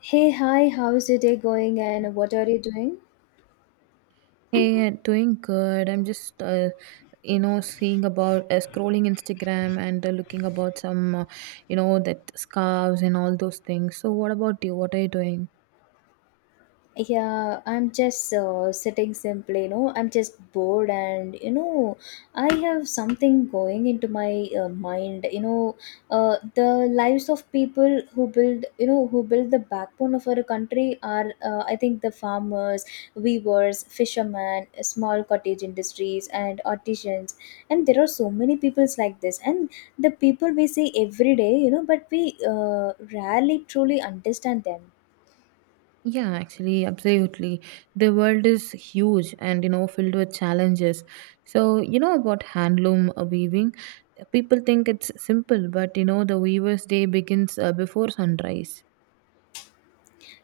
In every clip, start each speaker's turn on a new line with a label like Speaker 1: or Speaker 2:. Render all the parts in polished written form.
Speaker 1: Hey, hi, how's your day going and what are you doing?
Speaker 2: Doing good. I'm just seeing about scrolling Instagram and looking about that scarves and all those things. So, what about you? What are you doing?
Speaker 1: Yeah, I'm just sitting simply, I'm just bored, I have something going into my mind, the lives of people who build the backbone of our country are, I think, the farmers, weavers, fishermen, small cottage industries and artisans. And there are so many peoples like this. And the people we see every day, but we rarely truly understand them.
Speaker 2: Yeah, actually, absolutely. The world is huge and, you know, filled with challenges. So, you know, about handloom weaving, people think it's simple, but, you know, the weaver's day begins before sunrise.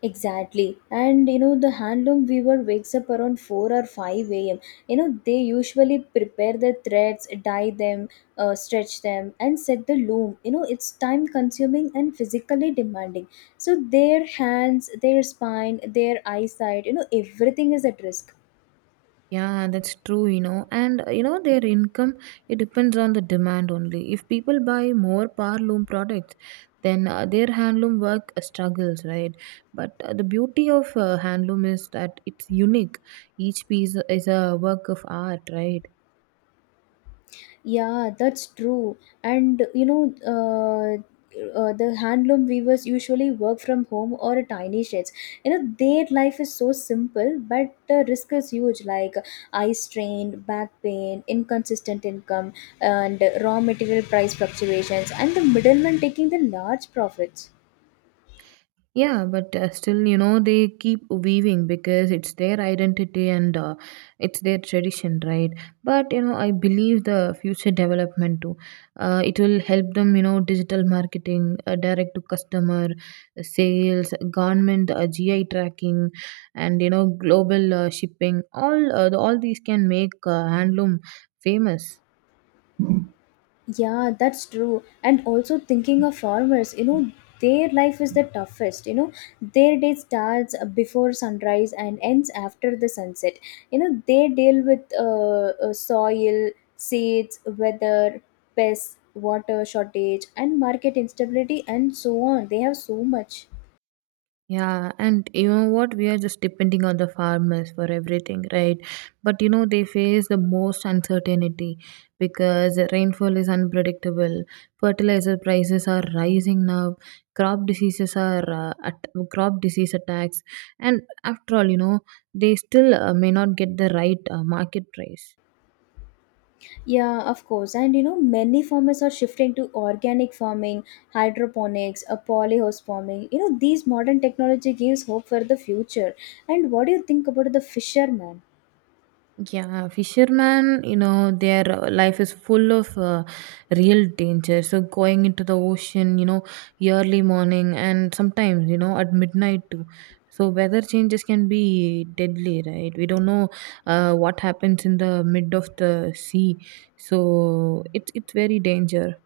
Speaker 1: Exactly. And you know, the handloom weaver wakes up around 4 or 5 a.m. You know, they usually prepare the threads, dye them, stretch them, and set the loom. You know, it's time consuming and physically demanding. So, their hands, their spine, their eyesight, everything is at risk.
Speaker 2: Yeah, that's true, you know. And you know, their income, it depends on the demand only. If people buy more power loom products, then their handloom work struggles, right? But the beauty of handloom is that it's unique. Each piece is a work of art, right?
Speaker 1: Yeah, that's true. And the handloom weavers usually work from home or tiny sheds. You know, their life is so simple, but the risk is huge, like eye strain, back pain, inconsistent income, and raw material price fluctuations, and the middlemen taking the large profits.
Speaker 2: Yeah, but still, you know, they keep weaving because it's their identity and it's their tradition, right? But, you know, I believe the future development too. It will help them, you know, digital marketing, direct to customer, sales, government, GI tracking, and, you know, global shipping. All these can make handloom famous.
Speaker 1: Yeah, that's true. And also thinking of farmers, their life is the toughest. You know, their day starts before sunrise and ends after the sunset. They deal with soil, seeds, weather, pests, water shortage, and market instability, and so on. They have so much.
Speaker 2: Yeah, and you know what? We are just depending on the farmers for everything, right? But you know, they face the most uncertainty because rainfall is unpredictable, fertilizer prices are rising now, crop diseases are uh, at, crop disease attacks, and after all, you know, they still may not get the right market price.
Speaker 1: Yeah, of course. And you know, many farmers are shifting to organic farming, hydroponics, a polyhouse farming. You know, these modern technology gives hope for the future. And what do you think about the fishermen?
Speaker 2: Yeah, fisherman, you know, their life is full of real danger. So going into the ocean, you know, early morning and sometimes, you know, at midnight too. So weather changes can be deadly, right? We don't know what happens in the mid of the sea. So it's very danger.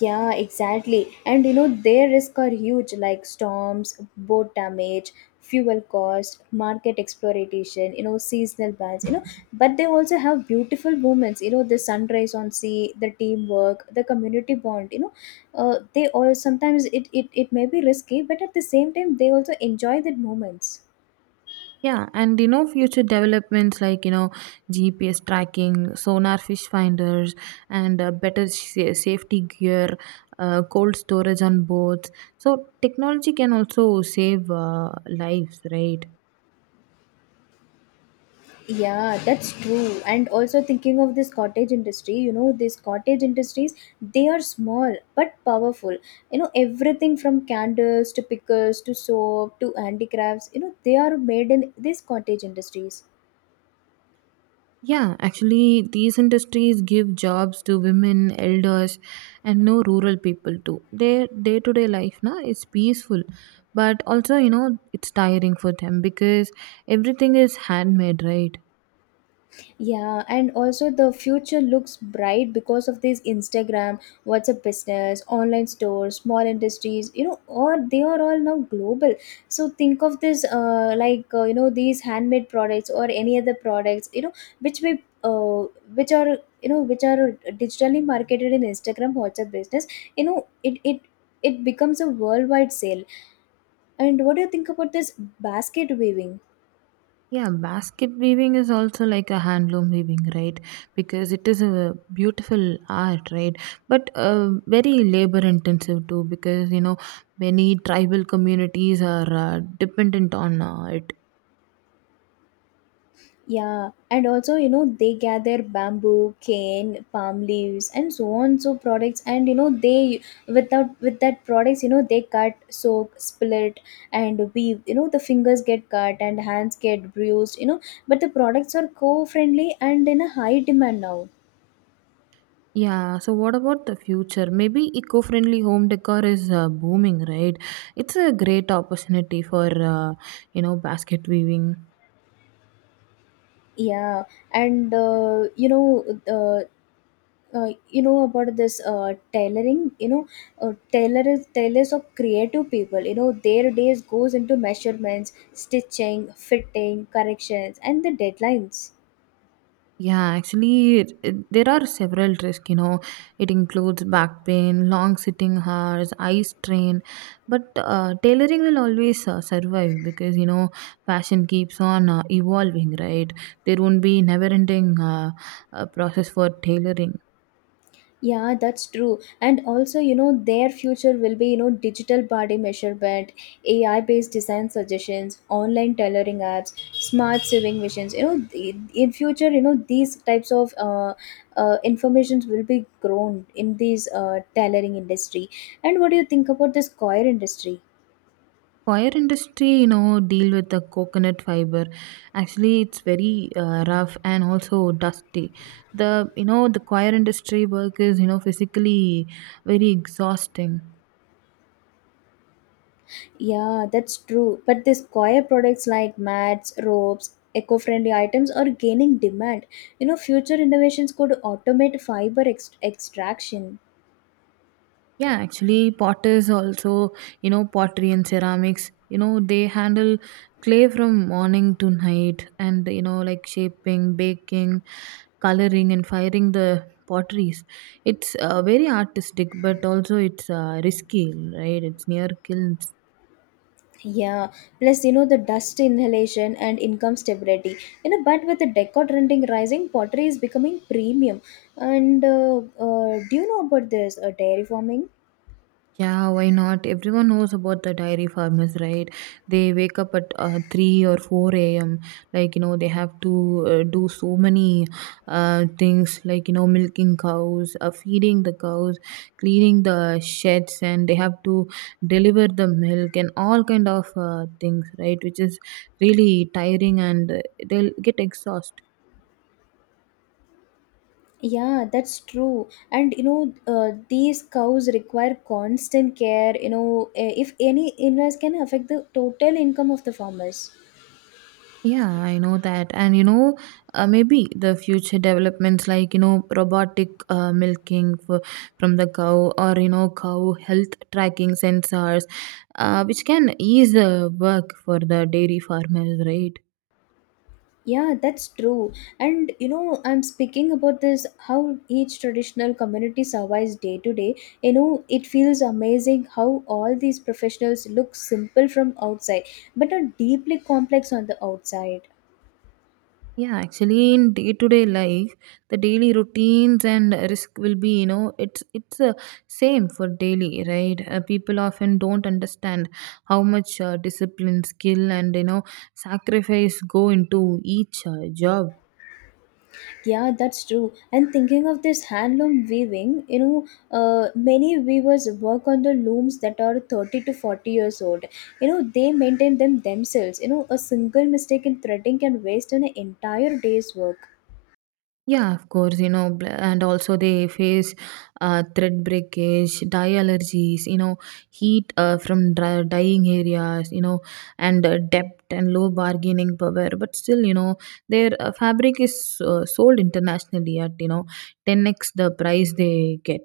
Speaker 1: Yeah, exactly. And you know, their risks are huge, like storms, boat damage, fuel cost, market exploitation, seasonal bans. But they also have beautiful moments, the sunrise on sea, the teamwork, the community bond. They all sometimes it may be risky, but at the same time, they also enjoy the moments.
Speaker 2: Yeah, and you know, future developments like you know, GPS tracking, sonar fish finders, and safety gear, cold storage on boats. So, technology can also save lives, right?
Speaker 1: Yeah, that's true. And also thinking of this cottage industry, these cottage industries, they are small but powerful. Everything from candles to pickles to soap to handicrafts, they are made in these cottage industries.
Speaker 2: Yeah, actually, these industries give jobs to women, elders, and no rural people too. Their day to day life na, is peaceful, but also, you know, it's tiring for them because everything is handmade, right?
Speaker 1: Yeah, and also the future looks bright because of this Instagram, WhatsApp business, online stores, small industries, all they are all now global. So think of this you know these handmade products or any other products, which we which are you know which are digitally marketed in Instagram, WhatsApp business, you know, it becomes a worldwide sale. And what do you think about this basket weaving?
Speaker 2: Yeah, basket weaving is also like a handloom weaving, right? Because it is a beautiful art, right? But very labor intensive too, because you know many tribal communities are dependent on it.
Speaker 1: Yeah, and also, they gather bamboo, cane, palm leaves, and so on, so products. And you know, they without with that products, they cut, soak, split, and weave. You know, the fingers get cut and hands get bruised. But the products are co-friendly and in a high demand now.
Speaker 2: Yeah. So what about the future? Maybe eco-friendly home decor is booming, right? It's a great opportunity for uh, you know basket weaving.
Speaker 1: Yeah, and you know about this tailoring. You know tailors of creative people. You know, their days goes into measurements, stitching, fitting corrections and the deadlines.
Speaker 2: Yeah, actually, there are several risks. You know, it includes back pain, long sitting hours, eye strain. But tailoring will always survive because you know fashion keeps on evolving, right? There won't be never-ending process for tailoring.
Speaker 1: Yeah, that's true. And also, you know, their future will be, digital body measurement, AI based design suggestions, online tailoring apps, smart sewing machines. You know, in future, these types of informations will be grown in these tailoring industry. And what do you think about this choir industry?
Speaker 2: Wire industry, you know, deal with the coconut fiber. Actually, it's very rough and also dusty. The you know the choir industry work is you know physically very exhausting.
Speaker 1: Yeah, that's true. But these coir products like mats, ropes, eco-friendly items are gaining demand. You know, future innovations could automate fiber extraction.
Speaker 2: Yeah, actually, potters also, you know, pottery and ceramics, you know, they handle clay from morning to night and, you know, like shaping, baking, coloring, and firing the potteries. It's very artistic, but also it's risky, right? It's near kilns.
Speaker 1: Yeah, plus you know the dust inhalation and income stability. You know, but with the decor trending rising, pottery is becoming premium. And do you know about this dairy farming?
Speaker 2: Yeah, why not? Everyone knows about the dairy farmers, right? They wake up at 3 or 4 a.m. Like, you know, they have to do so many things like, you know, milking cows, feeding the cows, cleaning the sheds, and they have to deliver the milk and all kind of things, right? Which is really tiring and they'll get exhausted.
Speaker 1: Yeah, that's true. And these cows require constant care. You know, eh, if any illness can affect the total income of the farmers.
Speaker 2: Yeah, I know that. And you know, maybe the future developments like, you know, robotic milking from the cow or, you know, cow health tracking sensors, which can ease the work for the dairy farmers, right?
Speaker 1: Yeah, that's true. And you know, I'm speaking about this how each traditional community survives day to day. You know, it feels amazing how all these professionals look simple from outside, but are deeply complex on the outside.
Speaker 2: Yeah, actually, in day-to-day life, the daily routines and risk will be, you know, it's same for daily, right? People often don't understand how much discipline, skill, and you know, sacrifice go into each job.
Speaker 1: Yeah, that's true. And thinking of this handloom weaving, many weavers work on the looms that are 30 to 40 years old. You know, they maintain them themselves. You know, a single mistake in threading can waste an entire day's work.
Speaker 2: Yeah, of course, you know, and also they face thread breakage, dye allergies, you know, heat from dyeing areas, you know, and depth and low bargaining power. But still, you know, their fabric is sold internationally at, you know, 10x the price they get.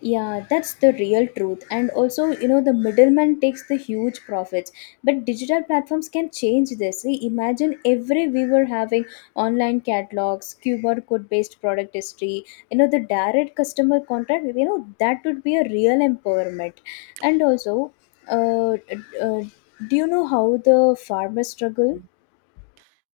Speaker 1: Yeah, that's the real truth. And also, the middleman takes the huge profits. But digital platforms can change this. See, imagine every viewer having online catalogs, QR code based product history, the direct customer contact, that would be a real empowerment. And also, uh, uh, do you know how the farmers struggle?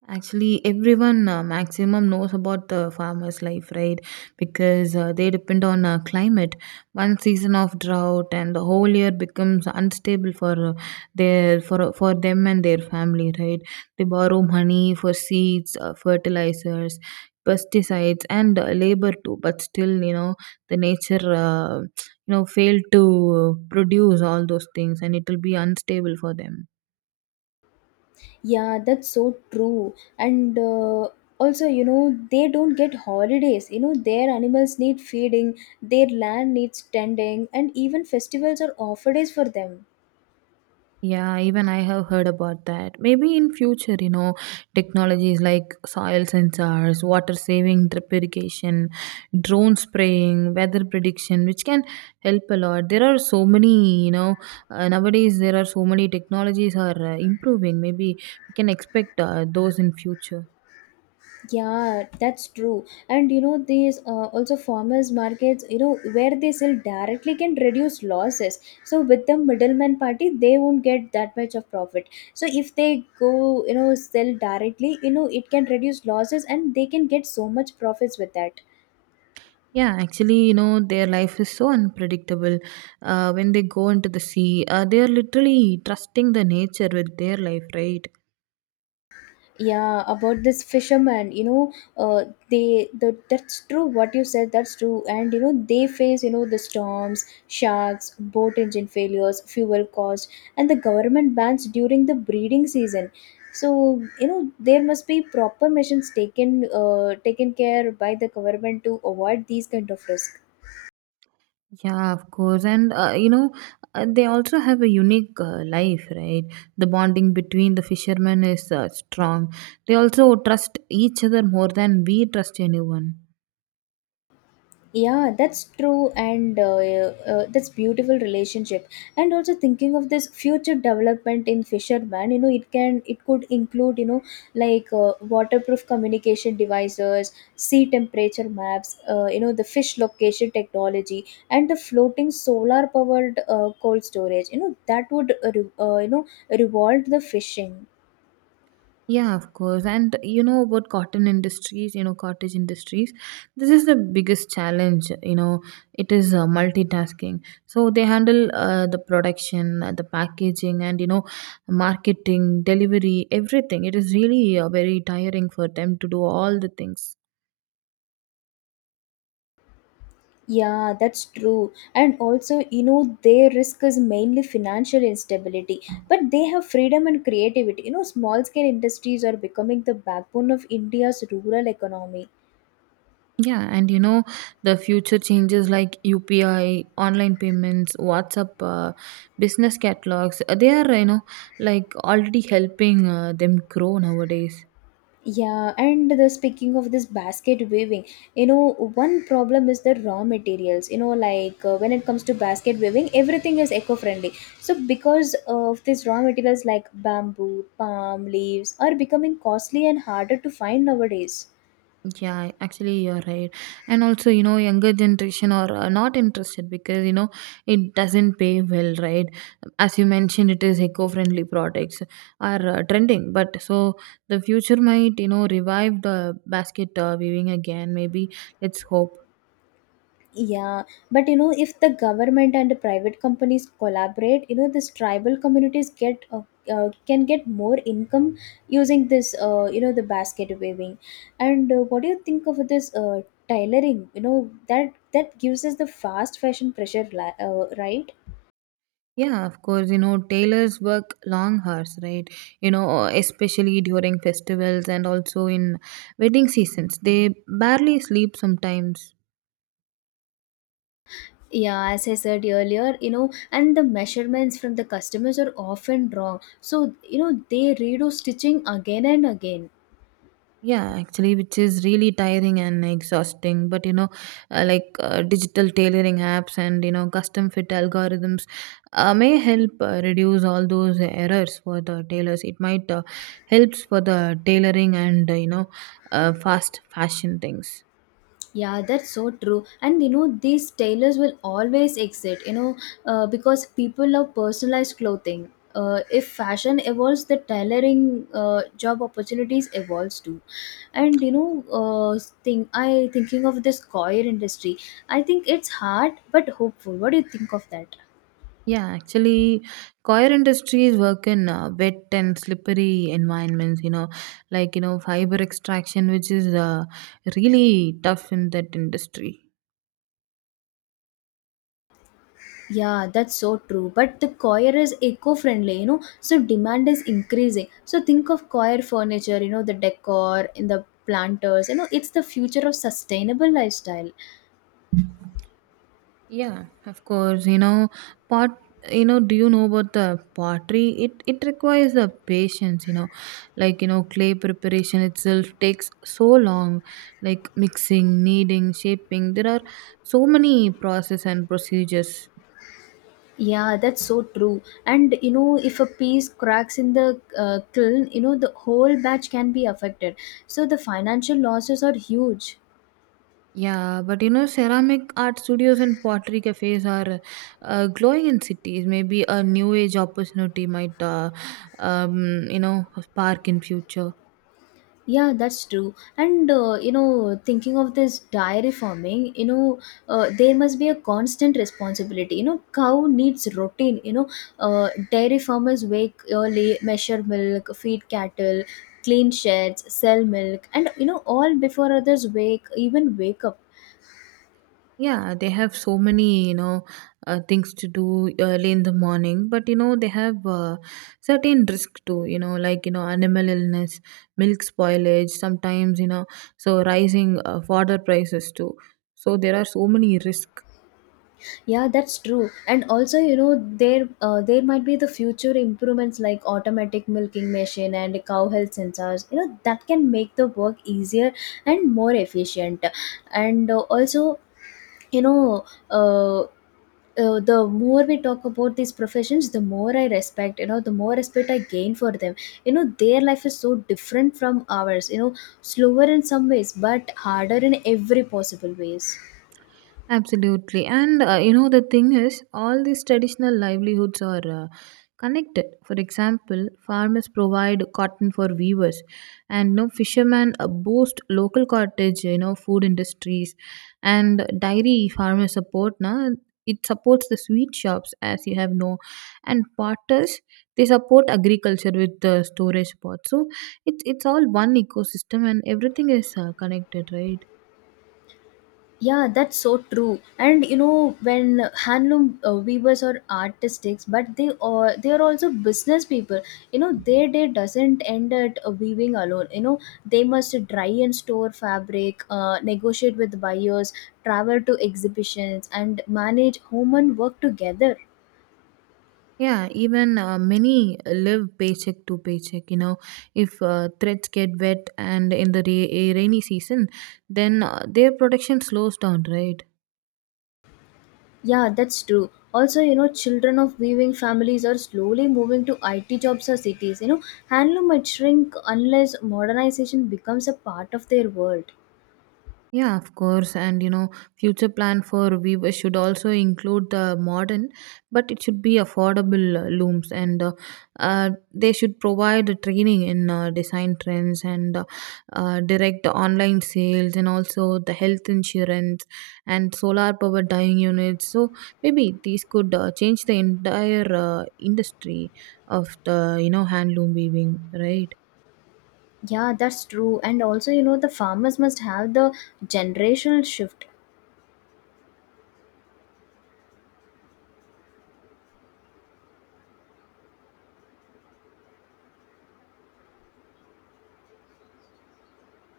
Speaker 2: Actually, everyone maximum knows about the farmer's life, right? Because they depend on climate. One season of drought and the whole year becomes unstable for their for them and their family, right? They borrow money for seeds, fertilizers, pesticides, and labor too. But still, you know, the nature you know failed to produce all those things and it will be unstable for them.
Speaker 1: Yeah, that's so true. And also, they don't get holidays. You know, their animals need feeding, their land needs tending, and even festivals are off days for them.
Speaker 2: Yeah, even I have heard about that. Maybe in future, you know, technologies like soil sensors, water saving drip irrigation, drone spraying, weather prediction, which can help a lot. There are so many, you know, nowadays there are so many technologies are improving. Maybe we can expect those in future.
Speaker 1: Yeah, that's true. And you know, these also farmers markets, where they sell directly can reduce losses. So with the middleman party, they won't get that much of profit. So if they go, sell directly, it can reduce losses and they can get so much profits with that.
Speaker 2: Yeah, actually, you know, their life is so unpredictable. When they go into the sea, they are literally trusting the nature with their life, right?
Speaker 1: Yeah, about this fisherman, you know, that's true what you said, that's true. And you know, they face, you know, the storms, sharks, boat engine failures, fuel cost, and the government bans during the breeding season. So you know there must be proper measures taken care by the government to avoid these kind of risk.
Speaker 2: Yeah, of course. And they also have a unique life, right? The bonding between the fishermen is strong. They also trust each other more than we trust anyone.
Speaker 1: Yeah, that's true. And that's beautiful relationship. And also thinking of this future development in fisherman, you know, it could include, you know, like waterproof communication devices, sea temperature maps, you know, the fish location technology, and the floating solar powered cold storage. You know that would you know revolve the fishing.
Speaker 2: Yeah, of course. And you know about cotton industries, you know, cottage industries. This is the biggest challenge, you know, it is multitasking. So they handle the production, the packaging, and, you know, marketing, delivery, everything. It is really very tiring for them to do all the things.
Speaker 1: Yeah, that's true. And also, their risk is mainly financial instability, but they have freedom and creativity. You know, small scale industries are becoming the backbone of India's rural economy.
Speaker 2: Yeah, and you know, the future changes like UPI, online payments, WhatsApp, business catalogs, they are, you know, like already helping them grow nowadays.
Speaker 1: Yeah, and the speaking of this basket weaving, one problem is the raw materials. You know, like when it comes to basket weaving, everything is eco friendly. So, because of these raw materials like bamboo, palm leaves are becoming costly and harder to find nowadays.
Speaker 2: Yeah, actually, you're right. And also, you know, younger generation are not interested because, you know, it doesn't pay well, right? As you mentioned, it is eco-friendly products are trending. But so the future might, you know, revive the basket weaving again. Maybe let's hope.
Speaker 1: Yeah, but you know, if the government and the private companies collaborate, these tribal communities get can get more income using this, you know, the basket weaving. And what do you think of this tailoring? You know, that gives us the fast fashion pressure, right?
Speaker 2: Yeah, of course, you know, tailors work long hours, right? You know, especially during festivals and also in wedding seasons. They barely sleep sometimes.
Speaker 1: Yeah, as I said earlier, and the measurements from the customers are often wrong. So, they redo stitching again and again.
Speaker 2: Yeah, actually, which is really tiring and exhausting. But, you know, like digital tailoring apps and, you know, custom fit algorithms may help reduce all those errors for the tailors. It might helps for the tailoring and, you know, fast fashion things.
Speaker 1: Yeah, that's so true. And you know, these tailors will always exist. Because people love personalized clothing. If fashion evolves, the tailoring job opportunities evolves too. And thing I thinking of this coir industry. I think it's hard but hopeful. What do you think of that?
Speaker 2: Yeah, actually, coir industries work in wet and slippery environments, you know, like, you know, fiber extraction, which is really tough in that industry.
Speaker 1: Yeah, that's so true. But the coir is eco-friendly, so demand is increasing. So think of coir furniture, the decor in the planters, it's the future of sustainable lifestyle.
Speaker 2: Yeah, of course, you know, pot, you know, do you know about the pottery? It requires the patience, you know, like, you know, clay preparation itself takes so long, like mixing, kneading, shaping. There are so many process and procedures.
Speaker 1: Yeah, that's so true. And you know, if a piece cracks in the kiln, the whole batch can be affected. So the financial losses are huge.
Speaker 2: Yeah, but you know, ceramic art studios and pottery cafes are glowing in cities. Maybe a new age opportunity might, you know, spark in future.
Speaker 1: Yeah, that's true. And you know, thinking of this dairy farming, there must be a constant responsibility. You know, cow needs routine. Dairy farmers wake early, measure milk, feed cattle, clean sheds, sell milk, and you know, all before others wake even wake up.
Speaker 2: Yeah, they have so many, you know, things to do early in the morning. But you know, they have certain risk too. You know, like you know, animal illness, milk spoilage. Sometimes you know, so rising fodder prices too. So there are so many risks.
Speaker 1: Yeah, that's true. And also, there there might be the future improvements like automatic milking machine and cow health sensors. You know, that can make the work easier and more efficient. And also, you know, uh, the more we talk about these professions, the more I respect, you know, the more respect I gain for them. You know, their life is so different from ours, you know, slower in some ways but harder in every possible ways.
Speaker 2: Absolutely. And you know, the thing is, all these traditional livelihoods are connected. For example, farmers provide cotton for weavers, and you know, fishermen boost local cottage, you know, food industries, and dairy farmers support. Na, it supports the sweet shops, as you have know, and potters, they support agriculture with the storage pots. So it's all one ecosystem, and everything is connected, right?
Speaker 1: Yeah, that's so true. And you know, when handloom weavers are artistics, but they are also business people. You know, their day doesn't end at weaving alone. You know, they must dry and store fabric, negotiate with buyers, travel to exhibitions, and manage home and work together.
Speaker 2: Yeah, even many live paycheck to paycheck. You know, if threads get wet and in the ra- a rainy season, then their production slows down, right?
Speaker 1: Yeah, that's true. Also, you know, children of weaving families are slowly moving to IT jobs or cities. You know, handloom might shrink unless modernization becomes a part of their world.
Speaker 2: Yeah, of course. And you know, future plan for weaver should also include the modern, but it should be affordable looms, and they should provide the training in design trends and direct online sales, and also the health insurance and solar power dyeing units. So maybe these could change the entire industry of the you know handloom weaving, right?
Speaker 1: Yeah, that's true. And also, you know, the farmers must have the generational shift.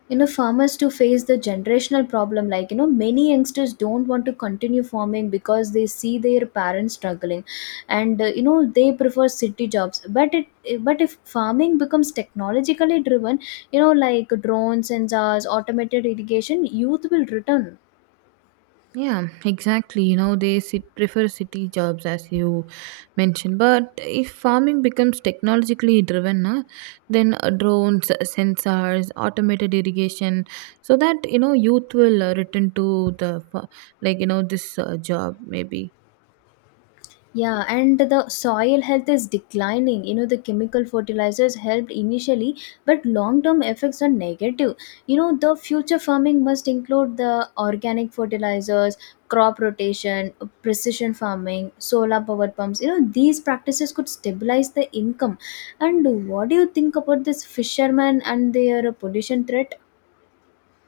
Speaker 1: You know, farmers to face the generational problem. Like, you know, many youngsters don't want to continue farming because they see their parents struggling, and you know they prefer city jobs. But if farming becomes technologically driven, you know, like drones, sensors, automated irrigation, youth will return.
Speaker 2: Yeah, exactly. You know, they sit, prefer city jobs as you mentioned. But if farming becomes technologically driven, na, then drones, sensors, automated irrigation, so that you know youth will return to the like you know this job maybe.
Speaker 1: Yeah, and the soil health is declining. You know, the chemical fertilizers helped initially, but long term effects are negative. You know, the future farming must include the organic fertilizers, crop rotation, precision farming, solar power pumps. You know, these practices could stabilize the income. And what do you think about this fishermen and their pollution threat?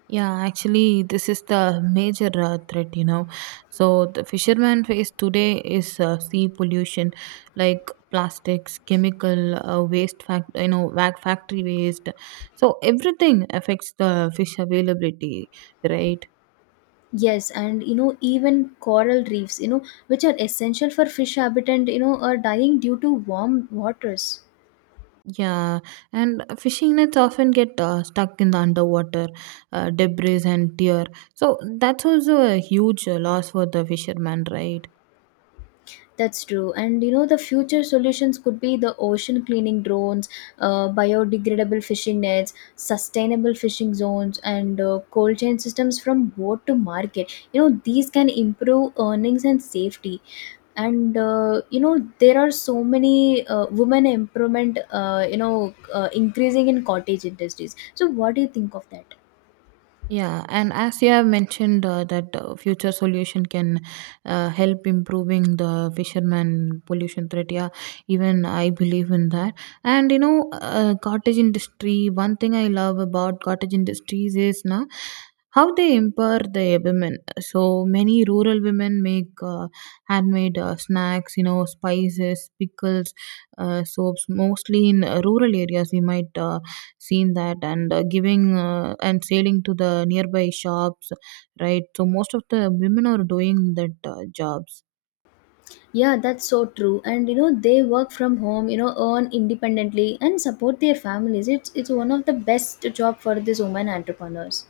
Speaker 2: Yeah, actually, this is the major threat, you know. So, the fisherman face today is sea pollution like plastics, chemical waste, factory waste. So, everything affects the fish availability, right?
Speaker 1: Yes, and you know, even coral reefs, you know, which are essential for fish habitat, you know, are dying due to warm waters.
Speaker 2: Yeah, and fishing nets often get stuck in the underwater debris and tear. So, that's also a huge loss for the fisherman, right?
Speaker 1: That's true. And you know, the future solutions could be the ocean cleaning drones, biodegradable fishing nets, sustainable fishing zones, and cold chain systems from boat to market. You know, these can improve earnings and safety. And you know, there are so many women improvement, you know, increasing in cottage industries. So, what do you think of that?
Speaker 2: Yeah, and as you have mentioned that future solution can help improving the fisherman pollution threat. Yeah, even I believe in that. And you know, cottage industry. One thing I love about cottage industries is now how they empower the women. So many rural women make handmade snacks. You know, spices, pickles, soaps. Mostly in rural areas, we might. Seen that and giving and selling to the nearby shops, right? So most of the women are doing that jobs.
Speaker 1: Yeah, that's so true. And you know, they work from home, you know, earn independently and support their families. It's one of the best job for these women entrepreneurs.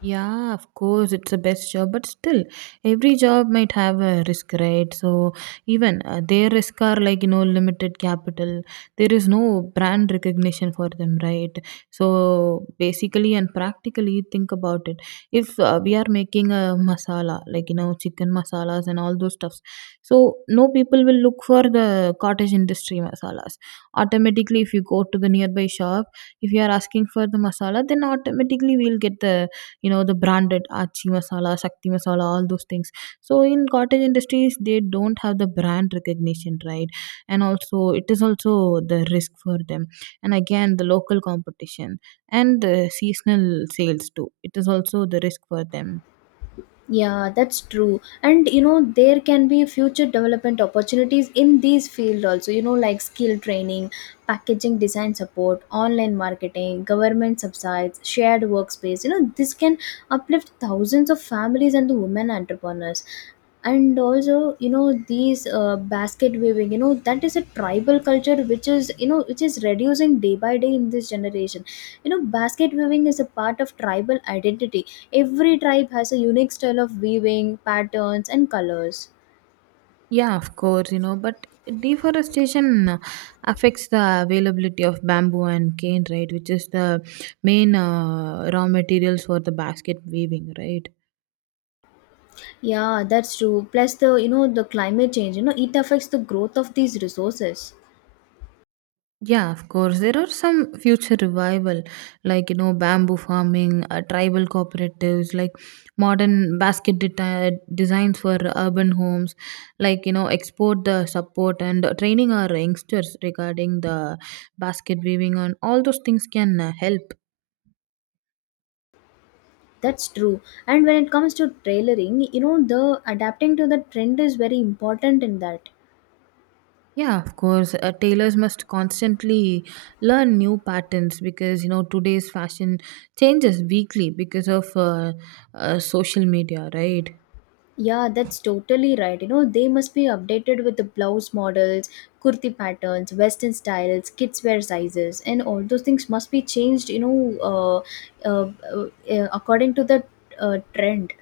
Speaker 2: Yeah, of course, it's the best job, but still, every job might have a risk, right? So, even their risk are like, you know, limited capital. There is no brand recognition for them, right? So, basically and practically, think about it. If we are making a masala, like, you know, chicken masalas and all those stuffs, so no people will look for the cottage industry masalas. Automatically, if you go to the nearby shop, if you are asking for the masala, then automatically we'll get the, you know, the branded Achi masala, Shakti masala, all those things. So in cottage industries, they don't have the brand recognition, right? And also, it is also the risk for them. And again, the local competition and the seasonal sales too. It is also the risk for them.
Speaker 1: Yeah, that's true. And you know, there can be future development opportunities in these field also, you know, like skill training, packaging design support, online marketing, government subsidies, shared workspace. You know, this can uplift thousands of families and the women entrepreneurs. And also, you know, these basket weaving, you know, that is a tribal culture which is, you know, which is reducing day by day in this generation. You know, basket weaving is a part of tribal identity. Every tribe has a unique style of weaving patterns and colors.
Speaker 2: Yeah, of course, you know, but deforestation affects the availability of bamboo and cane, right? Which is the main raw materials for the basket weaving, right?
Speaker 1: Yeah, that's true, plus the, you know, the climate change, you know, it affects the growth of these resources.
Speaker 2: Yeah, of course. There are some future revival, like you know, bamboo farming, tribal cooperatives, like modern basket designs for urban homes, like you know, export the support and training our youngsters regarding the basket weaving and all those things can help.
Speaker 1: That's true. And when it comes to tailoring, you know, the adapting to the trend is very important in that.
Speaker 2: Yeah, of course. Tailors must constantly learn new patterns because you know today's fashion changes weekly because of social media, right?
Speaker 1: Yeah, that's totally right. You know, they must be updated with the blouse models, kurti patterns, western styles, kids wear sizes, and all those things must be changed, you know, uh, uh, according to the trend.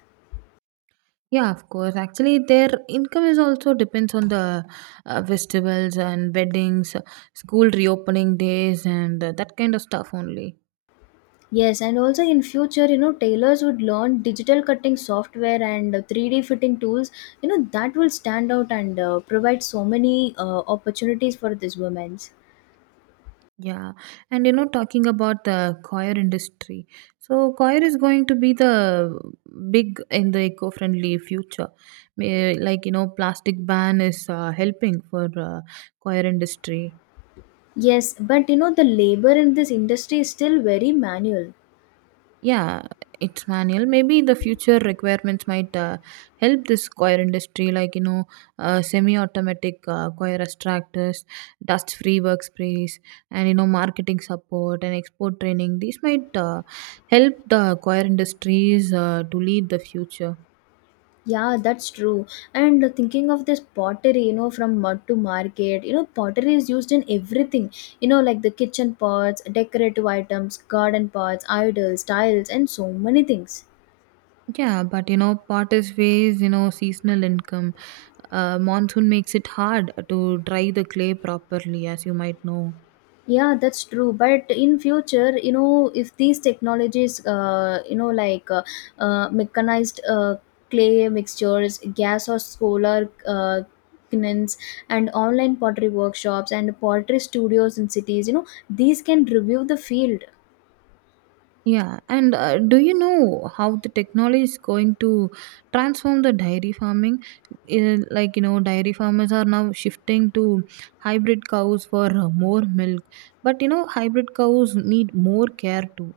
Speaker 2: Yeah, of course. Actually, their income is also depends on the festivals and weddings, school reopening days, and that kind of stuff only.
Speaker 1: Yes, and also in future, you know, tailors would learn digital cutting software and 3D fitting tools. You know, that will stand out and provide so many opportunities for these women.
Speaker 2: Yeah, and you know, talking about the choir industry, so choir is going to be the big in the eco-friendly future. Like you know, plastic ban is helping for choir industry.
Speaker 1: Yes, but you know, the labor in this industry is still very manual.
Speaker 2: Yeah, it's manual. Maybe the future requirements might help this choir industry, like you know, semi-automatic choir extractors, dust-free workspace, and you know, marketing support and export training. These might help the choir industries to lead the future.
Speaker 1: Yeah, that's true. And thinking of this pottery, you know, from mud to market, you know, pottery is used in everything, you know, like the kitchen pots, decorative items, garden pots, idols, tiles, and so many things.
Speaker 2: Yeah, but you know, part is ways, you know, seasonal income. Monsoon makes it hard to dry the clay properly, as you might know.
Speaker 1: Yeah, that's true. But in future, you know, if these technologies, you know, like mechanized clay mixtures, gas or solar kilns, and online pottery workshops and pottery studios in cities, you know, these can review the field.
Speaker 2: Yeah, and do you know how the technology is going to transform the dairy farming? Like, you know, dairy farmers are now shifting to hybrid cows for more milk. But, you know, hybrid cows need more care too.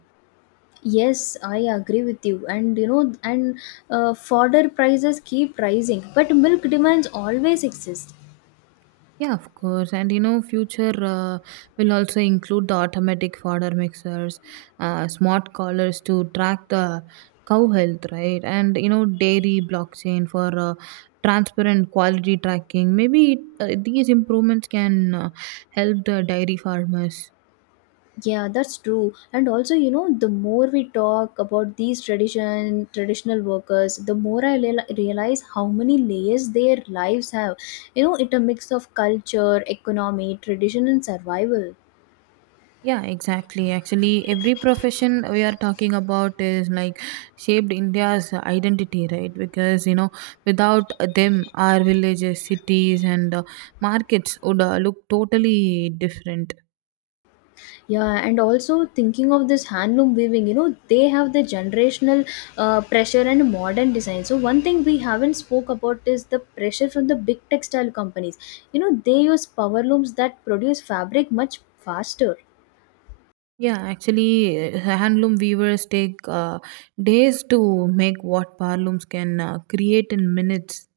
Speaker 1: Yes, I agree with you. And you know, and fodder prices keep rising, but milk demands always exist.
Speaker 2: Yeah, of course. And you know, future will also include the automatic fodder mixers, smart collars to track the cow health, right? And you know, dairy blockchain for transparent quality tracking. Maybe these improvements can help the dairy farmers.
Speaker 1: Yeah, that's true. And also, you know, the more we talk about these traditional workers, the more I realize how many layers their lives have. You know, it' a mix of culture, economy, tradition, and survival.
Speaker 2: Yeah, exactly. Actually, every profession we are talking about is like shaped India's identity, right? Because you know, without them, our villages, cities, and markets would look totally different.
Speaker 1: Yeah, and also thinking of this handloom weaving, you know, they have the generational pressure and modern design. So one thing we haven't spoke about is the pressure from the big textile companies. You know, they use power looms that produce fabric much faster.
Speaker 2: Yeah, actually, handloom weavers take days to make what parlooms can create in minutes.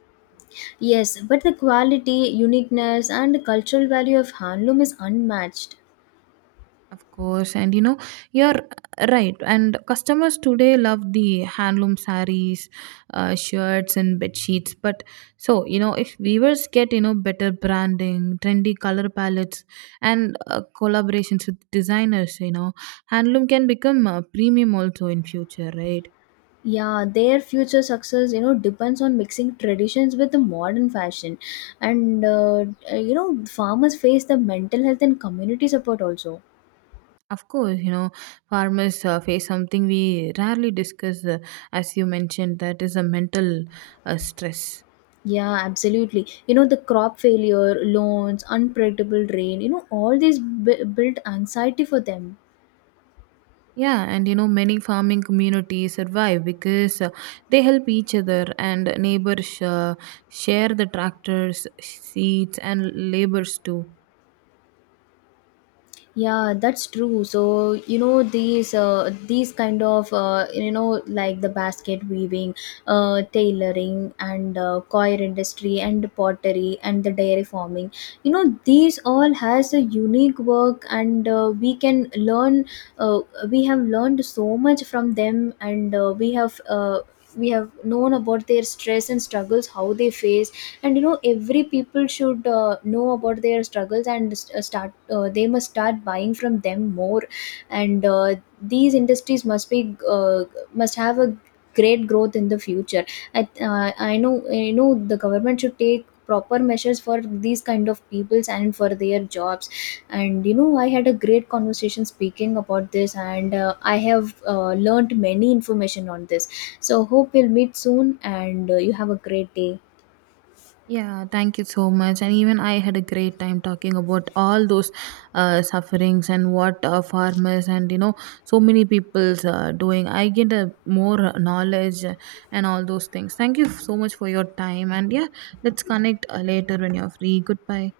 Speaker 1: Yes, but the quality, uniqueness, and cultural value of handloom is unmatched.
Speaker 2: Of course, and you know, you're right. And customers today love the handloom saris, shirts, and bed sheets. But so, you know, if viewers get, you know, better branding, trendy color palettes, and collaborations with designers, you know, handloom can become premium also in future, right?
Speaker 1: Yeah, their future success, you know, depends on mixing traditions with the modern fashion, and you know, farmers face the mental health and community support also.
Speaker 2: Of course, you know, farmers face something we rarely discuss, as you mentioned, that is a mental stress.
Speaker 1: Yeah, absolutely. You know, the crop failure, loans, unpredictable rain, you know, all these build anxiety for them.
Speaker 2: Yeah, and you know, many farming communities survive because they help each other and neighbors share the tractors, seeds, and labors too.
Speaker 1: Yeah, that's true. So you know these kind of, you know, like the basket weaving, tailoring, and coir industry, and pottery, and the dairy farming. You know these all has a unique work, and we can learn. Uh, we have learned so much from them, and we have. We have known about their stress and struggles, how they face. And you know every people should know about their struggles and start, they must start buying from them more. And these industries must be, uh, must have a great growth in the future. I know, you know, the government should take proper measures for these kind of peoples and for their jobs. And you know I had a great conversation speaking about this, and I have learned many information on this. So hope we'll meet soon, and you have a great day.
Speaker 2: Yeah, thank you so much. And even I had a great time talking about all those sufferings and what farmers and you know, so many people's doing. I get a more knowledge and all those things. Thank you so much for your time. And yeah, let's connect later when you're free. Goodbye.